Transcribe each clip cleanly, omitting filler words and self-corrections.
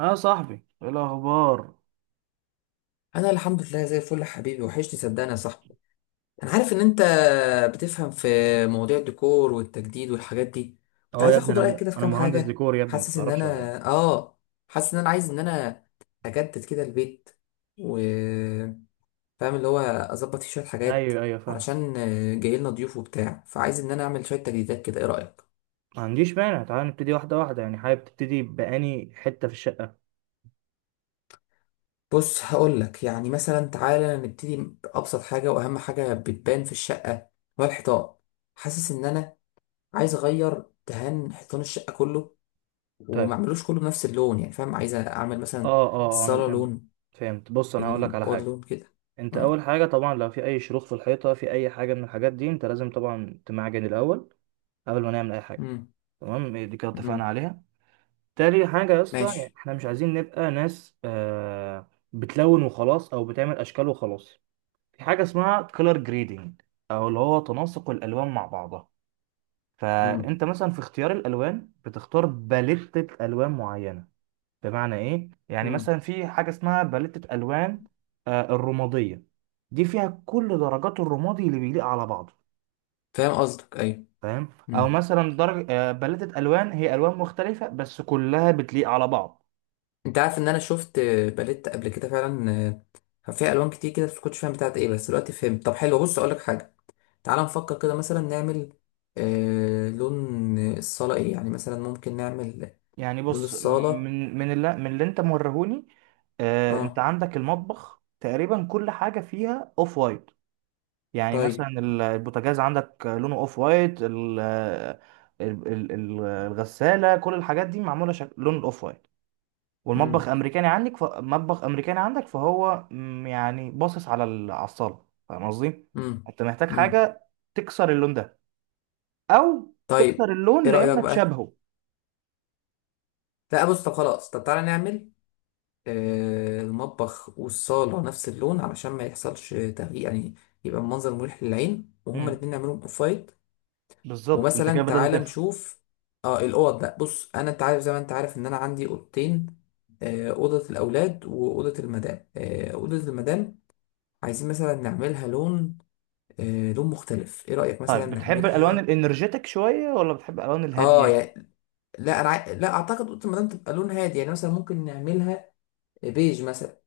اه صاحبي، ايه الاخبار؟ انا الحمد لله زي الفل يا حبيبي، وحشني صدقني يا صاحبي. انا عارف ان انت بتفهم في مواضيع الديكور والتجديد والحاجات دي. كنت اه يا عايز ابني، اخد رايك كده في انا كام مهندس حاجه. ديكور يا ابني، انت تعرفش ولا ايه؟ حاسس ان انا عايز ان انا اجدد كده البيت، وفاهم اللي هو اظبط فيه شويه حاجات، ايوه ايوه، فاهم. علشان جاي لنا ضيوف وبتاع، فعايز ان انا اعمل شويه تجديدات كده. ايه رايك؟ ما عنديش مانع، تعال نبتدي واحده واحده. يعني حابب تبتدي بأني حته في الشقه؟ بص، هقول لك يعني مثلا، تعالى نبتدي بابسط حاجه واهم حاجه بتبان في الشقه، هو الحيطان. حاسس ان انا عايز اغير دهان حيطان الشقه كله، وما طيب. اعملوش كله بنفس اللون يعني، فاهم؟ عايز اعمل مثلا اه اه، انا الصاله فهمت. لون، فهمت. بص انا هقول لك على الاوض حاجه. لون كده. انت اه. اول حاجه طبعا لو في اي شروخ في الحيطه، في اي حاجه من الحاجات دي، انت لازم طبعا تمعجن الاول قبل ما نعمل اي حاجه. امم. تمام؟ إيه دي كده اتفقنا امم. عليها. تاني حاجه يا اسطى، يعني ماشي. احنا مش عايزين نبقى ناس بتلون وخلاص، او بتعمل اشكال وخلاص. في حاجة اسمها كولر جريدنج، أو اللي هو تناسق الألوان مع بعضها. امم. فأنت مثلا في اختيار الألوان بتختار باليتة ألوان معينة. بمعنى إيه؟ يعني امم. مثلا في حاجة اسمها باليتة ألوان، الرمادية، دي فيها كل درجات الرمادي اللي بيليق على بعضه. فاهم قصدك، ايوه. فاهم؟ أو امم. مثلا درجة، باليتة ألوان هي ألوان مختلفة بس كلها بتليق على بعض. انت عارف ان انا شفت باليت قبل كده فعلا، كان فيها الوان كتير كده، بس ما كنتش فاهم بتاعت ايه، بس دلوقتي فهمت. طب حلو، بص اقول لك حاجه، تعال نفكر كده مثلا نعمل لون الصاله ايه، يعني مثلا ممكن نعمل يعني لون بص، الصاله. من اللي أنت موريهوني. أنت اه. عندك المطبخ تقريبا كل حاجة فيها أوف وايت. يعني مثلا طيب. البوتاجاز عندك لونه اوف وايت، الغسالة، كل الحاجات دي معمولة لون الاوف وايت. والمطبخ امم. امريكاني عندك، فهو، يعني باصص على الصالة. فاهم قصدي؟ انت محتاج امم. حاجة تكسر اللون ده، او تكسر طيب ايه اللون رأيك لان بقى؟ تشابهه. لا بص، طب خلاص، طب تعالى نعمل المطبخ والصالة نفس اللون، علشان ما يحصلش تغيير يعني، يبقى المنظر مريح للعين، وهما مم. الاتنين نعملهم اوف وايت. بالظبط، انت ومثلا كده بدأت تعالى تفهم. نشوف اه الاوض بقى. بص انا، انت عارف زي ما انت عارف ان انا عندي اوضتين، اوضة الاولاد واوضة المدام. آه، اوضة المدام عايزين مثلا نعملها لون، لون مختلف. ايه رأيك مثلا طيب، بتحب الالوان نعملها؟ الانرجيتك شوية ولا بتحب الالوان الهادية؟ اه يعني، لا انا عاي- لا اعتقد اوضه المدام تبقى لون هادي، يعني مثلا ممكن نعملها بيج مثلا.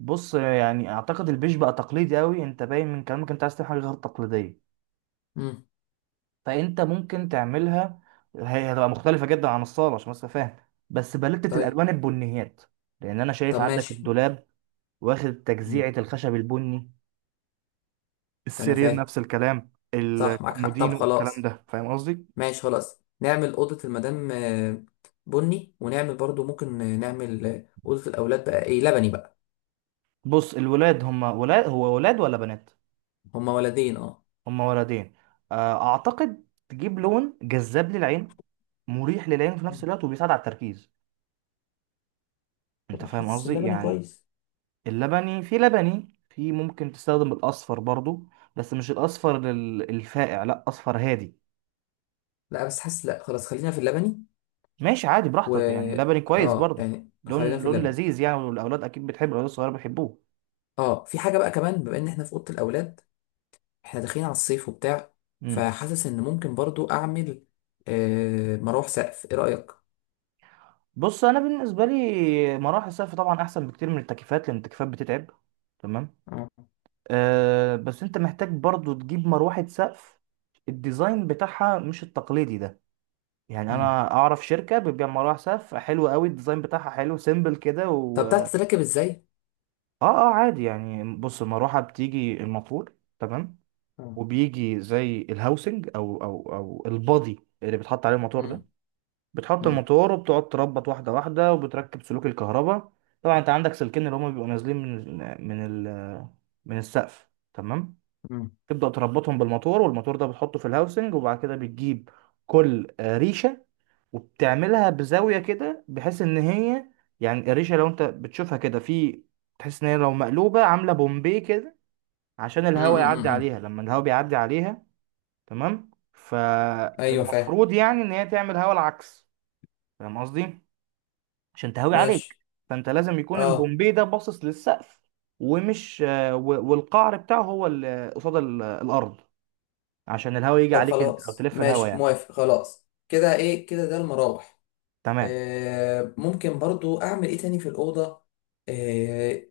بص يعني اعتقد البيج بقى تقليدي قوي، انت باين من كلامك انت عايز تعمل حاجه غير تقليديه. امم. فانت ممكن تعملها. هي هتبقى مختلفه جدا عن الصاله، عشان بس فاهم، بس بلتة طيب. الالوان البنيات. لان انا شايف طب عندك ماشي. الدولاب واخد تجزيعه امم. الخشب البني، انا السرير فاهم، نفس الكلام، صح معاك حق. طب الكومودينو والكلام خلاص، ده. فاهم قصدي؟ ماشي خلاص نعمل اوضه المدام بني، ونعمل برضو ممكن نعمل اوضه الاولاد بقى ايه، لبني بقى. بص الولاد هم ولاد، هو ولاد ولا بنات؟ هما ولدين، اه. هم ولدين. اعتقد تجيب لون جذاب للعين، مريح للعين في نفس مم. الوقت وبيساعد على التركيز. طب انت ما فاهم حاسس قصدي اللبني يعني؟ كويس. اللبني في، لبني في، ممكن تستخدم الاصفر برضو. بس مش الاصفر الفاقع، لا اصفر هادي. لا بس حاسس، لا خلاص، خلينا في اللبني. ماشي عادي و براحتك، يعني لبني كويس اه برضو. يعني لون خلينا في لون اللبني. لذيذ يعني، والاولاد اكيد بتحبه، الاولاد الصغيره بيحبوه. اه، في حاجه بقى كمان، بما ان احنا في اوضه الاولاد، احنا داخلين على الصيف وبتاع، امم. فحاسس ان ممكن برضو اعمل مروح سقف. ايه رايك؟ بص انا بالنسبه لي مراحل الصيف طبعا احسن بكتير من التكييفات، لان التكييفات بتتعب. تمام. أه بس انت محتاج برضو تجيب مروحه سقف. الديزاين بتاعها مش التقليدي ده. يعني مم. انا اعرف شركه بتبيع مروحه سقف حلوه قوي، الديزاين بتاعها حلو سيمبل كده. طب بتعرف تتركب ازاي؟ اه اه، عادي يعني. بص المروحة بتيجي الموتور، تمام. مم. وبيجي زي الهاوسنج او البادي اللي بتحط عليه الموتور ده. مم. بتحط مم. الموتور وبتقعد تربط واحدة واحدة، وبتركب سلوك الكهرباء. طبعا انت عندك سلكين اللي هما بيبقوا نازلين من ال من ال من السقف. تمام. مم. تبدأ تربطهم بالموتور، والموتور ده بتحطه في الهاوسنج، وبعد كده بتجيب كل ريشة، وبتعملها بزاوية كده، بحيث ان هي، يعني القريشة لو انت بتشوفها كده في، تحس ان هي لو مقلوبة عاملة بومبي كده، عشان مم. الهواء مم. يعدي مم. عليها. لما الهواء بيعدي عليها، تمام، ايوه فاهم. فالمفروض يعني ان هي تعمل هواء العكس. فاهم قصدي؟ عشان تهوي عليك. ماشي. فانت لازم يكون اه. البومبي ده باصص للسقف، ومش، والقعر بتاعه هو اللي قصاد الارض، عشان الهواء يجي طب عليك انت، او خلاص تلف الهواء ماشي، يعني. موافق، خلاص كده، ايه كده، ده المراوح. تمام. ممكن برضو اعمل ايه تاني في الاوضه، آه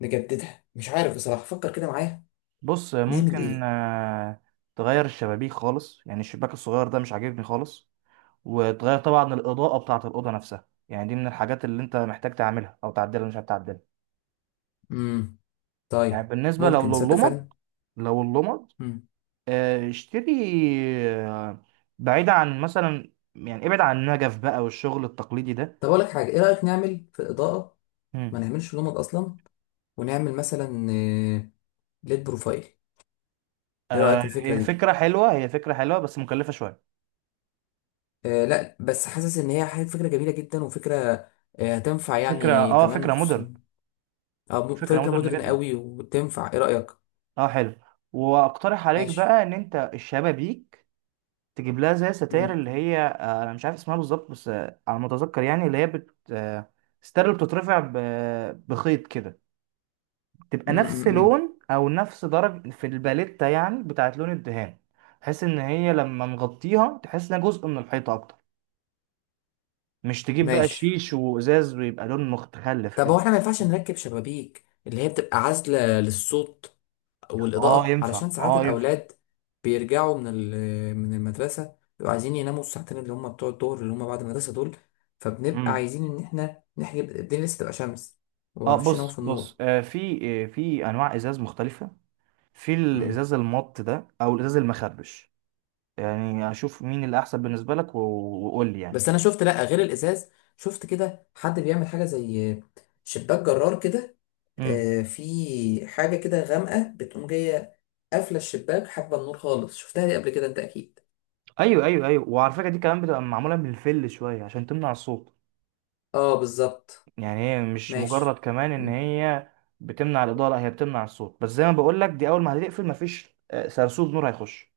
نجددها، مش عارف بصراحه، فكر كده معايا بص نعمل ممكن ايه. تغير الشبابيك خالص. يعني الشباك الصغير ده مش عاجبني خالص، وتغير طبعا الإضاءة بتاعة الأوضة نفسها. يعني دي من الحاجات اللي أنت محتاج تعملها أو تعدلها، مش هتعدلها. مم. يعني طيب. بالنسبة لو ممكن تصدق لللمض، فعلا. لو اللمض، مم. اشتري، آه، بعيد عن مثلا، يعني ابعد عن النجف بقى والشغل التقليدي ده. طب اقول لك حاجه، ايه رايك نعمل في الاضاءه مم. ما نعملش لمبة اصلا، ونعمل مثلا آه، ليد بروفايل. ايه رايك في الفكره هي دي؟ فكرة حلوة، هي فكرة حلوة بس مكلفة شوية. آه لا، بس حاسس ان هي فكره جميله جدا، وفكره هتنفع يعني، كمان فكرة مودرن. خصوصا. اه، فكرة فكره مودرن مودرن جدا. قوي وتنفع. ايه رايك؟ اه حلو. واقترح عليك ماشي. بقى ان انت الشبابيك تجيب لها زي ستاير، امم. اللي هي، انا مش عارف اسمها بالظبط، بس على ما اتذكر، يعني اللي هي بت آه، ستاير اللي بتترفع بخيط كده. تبقى نفس امم. لون او نفس درجة في الباليتة، يعني بتاعت لون الدهان، بحيث ان هي لما نغطيها تحس انها جزء من الحيطة اكتر. مش تجيب بقى ماشي. شيش وازاز ويبقى لون مختلف طب كده. هو احنا ما ينفعش نركب شبابيك اللي هي بتبقى عازله للصوت اه والاضاءه، ينفع، علشان ساعات اه ينفع. الاولاد بيرجعوا من من المدرسه، بيبقوا عايزين يناموا الساعتين اللي هم بتوع الظهر اللي هم بعد المدرسه دول، فبنبقى امم. عايزين ان احنا نحجب الدنيا لسه تبقى شمس، اه، ومعرفش يناموا بص في النور. بص، في انواع ازاز مختلفه. في الازاز المط ده، او الازاز المخربش. يعني اشوف مين اللي احسن بالنسبه لك، وقول لي يعني. بس انا شفت، لا غير الازاز، شفت كده حد بيعمل حاجه زي شباك جرار كده. امم. في حاجه كده غامقه بتقوم جايه، قافله الشباك، حاجبه النور خالص. شفتها دي قبل كده انت اكيد. ايوه ايوه ايوه، وعلى فكره دي كمان بتبقى معموله بالفل شويه عشان تمنع الصوت. اه بالظبط. يعني هي مش مجرد ماشي. كمان ان مم. هي بتمنع الاضاءه، لا، هي بتمنع الصوت بس. زي ما بقول لك، دي اول ما هتقفل مفيش سرسوط نور هيخش.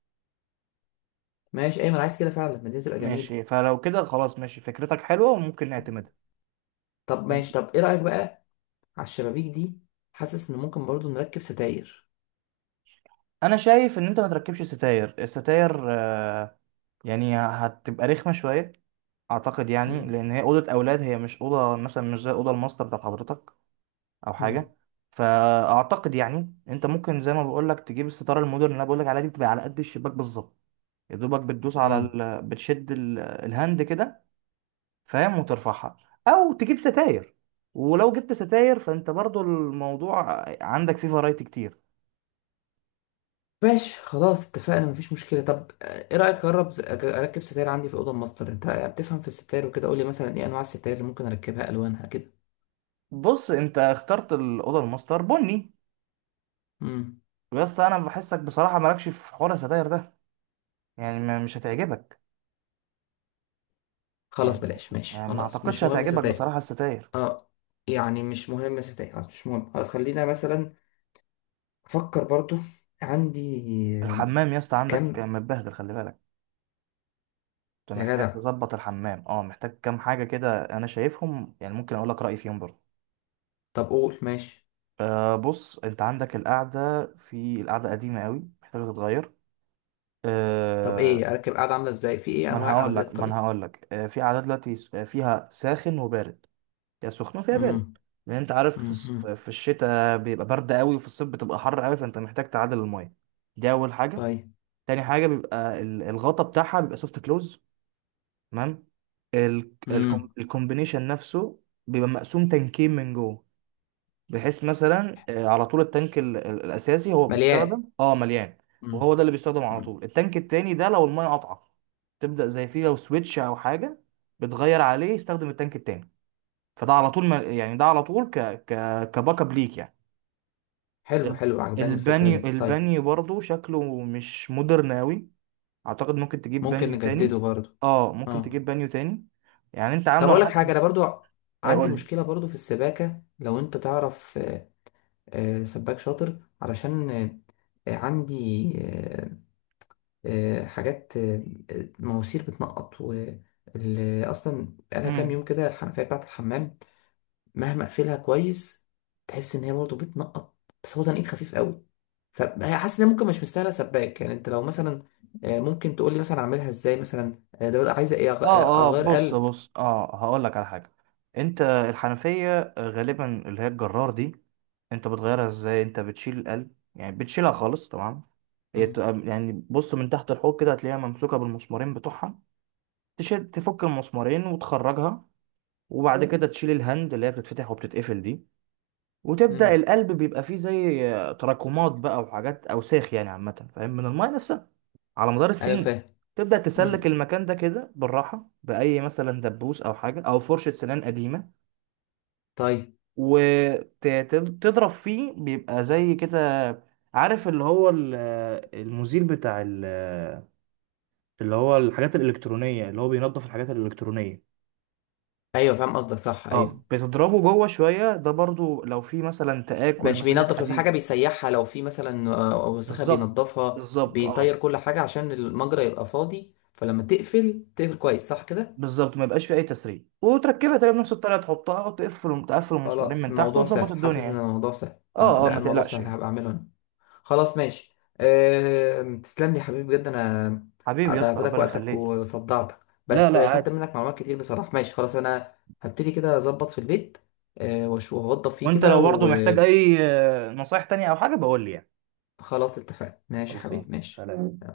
ماشي ايمن، عايز كده فعلا، ما دي تبقى جميله. ماشي. فلو كده خلاص ماشي، فكرتك حلوه وممكن نعتمدها. طب طب ماشي، طب ايه رايك بقى على الشبابيك دي؟ حاسس ان ممكن برضو نركب ستاير. انا شايف ان انت ما تركبش ستاير. الستاير، يعني هتبقى رخمه شويه، اعتقد يعني، مم. لان هي اوضه اولاد، هي مش اوضه مثلا، مش زي اوضه الماستر بتاعت حضرتك او مم. حاجه. فاعتقد يعني انت ممكن زي ما بقول لك تجيب الستاره المودرن اللي انا بقول لك عليها دي، بتبقى على قد الشباك بالظبط، يا دوبك بتدوس على مم. بتشد الهاند كده. فاهم؟ وترفعها، او تجيب ستاير. ولو جبت ستاير فانت برضو الموضوع عندك فيه فرايتي كتير. ماشي خلاص، اتفقنا، مفيش مشكلة. طب، ايه رأيك اجرب اركب ستاير عندي في الأوضة الماستر، انت بتفهم في الستاير وكده. قولي مثلا ايه انواع الستاير اللي ممكن اركبها، الوانها كده. بص انت اخترت الاوضه الماستر بني، امم. بس انا بحسك بصراحه مالكش في حوار الستاير ده. يعني مش هتعجبك خلاص يعني. بلاش، ماشي يعني ما خلاص، اعتقدش مش مهم هتعجبك ستاير. بصراحه الستاير. اه يعني، مش مهم ستاير، خلاص مش مهم، خلاص خلينا مثلا افكر برضو عندي آه، الحمام يا اسطى عندك كم. متبهدل، خلي بالك. كنت يا محتاج جدع. تظبط الحمام، محتاج كام حاجة كده أنا شايفهم، يعني ممكن أقول لك رأيي فيهم برضه. طب قول، ماشي. أه بص، أنت عندك القعدة، في القعدة قديمة قوي محتاجة تتغير. طب أه ايه، اركب قاعدة عاملة ازاي، في ايه انواع قعدات؟ ما أنا طيب. هقول لك. أه في قعدة دلوقتي، فيها ساخن وبارد، يا سخنة فيها امم. بارد. لأن أنت عارف امم. في الشتاء بيبقى برد قوي، وفي الصيف بتبقى حر قوي، فأنت محتاج تعادل المية. دي أول حاجة. طيب. تاني حاجة بيبقى الغطا بتاعها بيبقى سوفت كلوز. تمام. امم. الكومبينيشن نفسه بيبقى مقسوم تنكين من جوه، بحيث مثلا على طول التانك الاساسي هو مليان. بيستخدم، مليان، وهو ده اللي بيستخدم على امم. طول. التانك التاني ده لو الميه قطعه، تبدا زي فيه لو سويتش او حاجه بتغير عليه، يستخدم التانك التاني. فده على طول، ما يعني ده على طول ك ك كباك اب ليك يعني. حلو ال- حلو، عجباني الفكرة البانيو دي. طيب. البانيو برضو شكله مش مودرن قوي، اعتقد ممكن تجيب ممكن بانيو نجدده تاني. برضو. اه ممكن اه، تجيب بانيو تاني. يعني انت طب عامله، انا اقول لك حاسس. حاجة، انا برضو عندي اقول لي. مشكلة برضو في السباكة. لو انت تعرف سباك شاطر، علشان عندي حاجات مواسير بتنقط، و اصلا بقالها كام امم. يوم كده الحنفية بتاعة الحمام، مهما اقفلها كويس، تحس ان هي برضو بتنقط، بس هو تنقيط خفيف قوي، هي حاسس ان هي ممكن مش مستاهله سباك. يعني انت لو مثلا ممكن تقول لي مثلا اعملها ازاي، مثلا ده بقى عايزه ايه، اه اه، اغير بص قلب؟ بص، اه هقول لك على حاجه. انت الحنفيه غالبا اللي هي الجرار دي، انت بتغيرها ازاي؟ انت بتشيل القلب، يعني بتشيلها خالص. تمام. هي مم. بتبقى يعني، بص من تحت الحوض كده هتلاقيها ممسوكه بالمسمارين بتوعها. تشيل، تفك المسمارين وتخرجها، وبعد كده تشيل الهند اللي هي بتتفتح وبتتقفل دي، وتبدا مم. القلب بيبقى فيه زي تراكمات بقى، وحاجات اوساخ يعني عامه. فاهم؟ من المايه نفسها على مدار ايوه السنين. فاهم. تبدأ تسلك مم. المكان ده كده بالراحة، بأي مثلا دبوس أو حاجة أو فرشة سنان قديمة، طيب. وتضرب فيه بيبقى زي كده. عارف اللي هو المزيل بتاع اللي هو الحاجات الإلكترونية، اللي هو بينظف الحاجات الإلكترونية. ايوه فاهم قصدك صح، ايوه. اه، بتضربه جوه شوية، ده برضو لو في مثلا تآكل ما ماشي، بين بينظف، لو في حاجه الحديد. بيسيحها، لو في مثلا وسخه بالظبط. بينظفها، بالظبط بيطير اه. كل حاجه عشان المجرى يبقى فاضي، فلما تقفل تقفل كويس، صح كده؟ بالظبط ما يبقاش في أي تسريب، وتركبها تاني بنفس الطريقة، تحطها وتقفل، تقفل المسمارين خلاص من تحت، الموضوع وتظبط سهل، الدنيا حاسس ان يعني. الموضوع سهل، اه اه اه، لا ما الموضوع تقلقش سهل، يعني. هبقى اعمله انا. خلاص ماشي، تسلم لي يا حبيبي بجد، انا حبيبي يا اسطى، ضيعت لك ربنا وقتك يخليك. وصدعتك، لا بس لا، خدت عادي. منك معلومات كتير بصراحه. ماشي خلاص، انا هبتدي كده اظبط في البيت، واشوف اوضب فيه وانت كده لو برضه محتاج وخلاص. اي نصايح تانية او حاجه، بقول لي يعني. اتفقنا، ماشي يا خلصان، حبيبي، ماشي. سلام.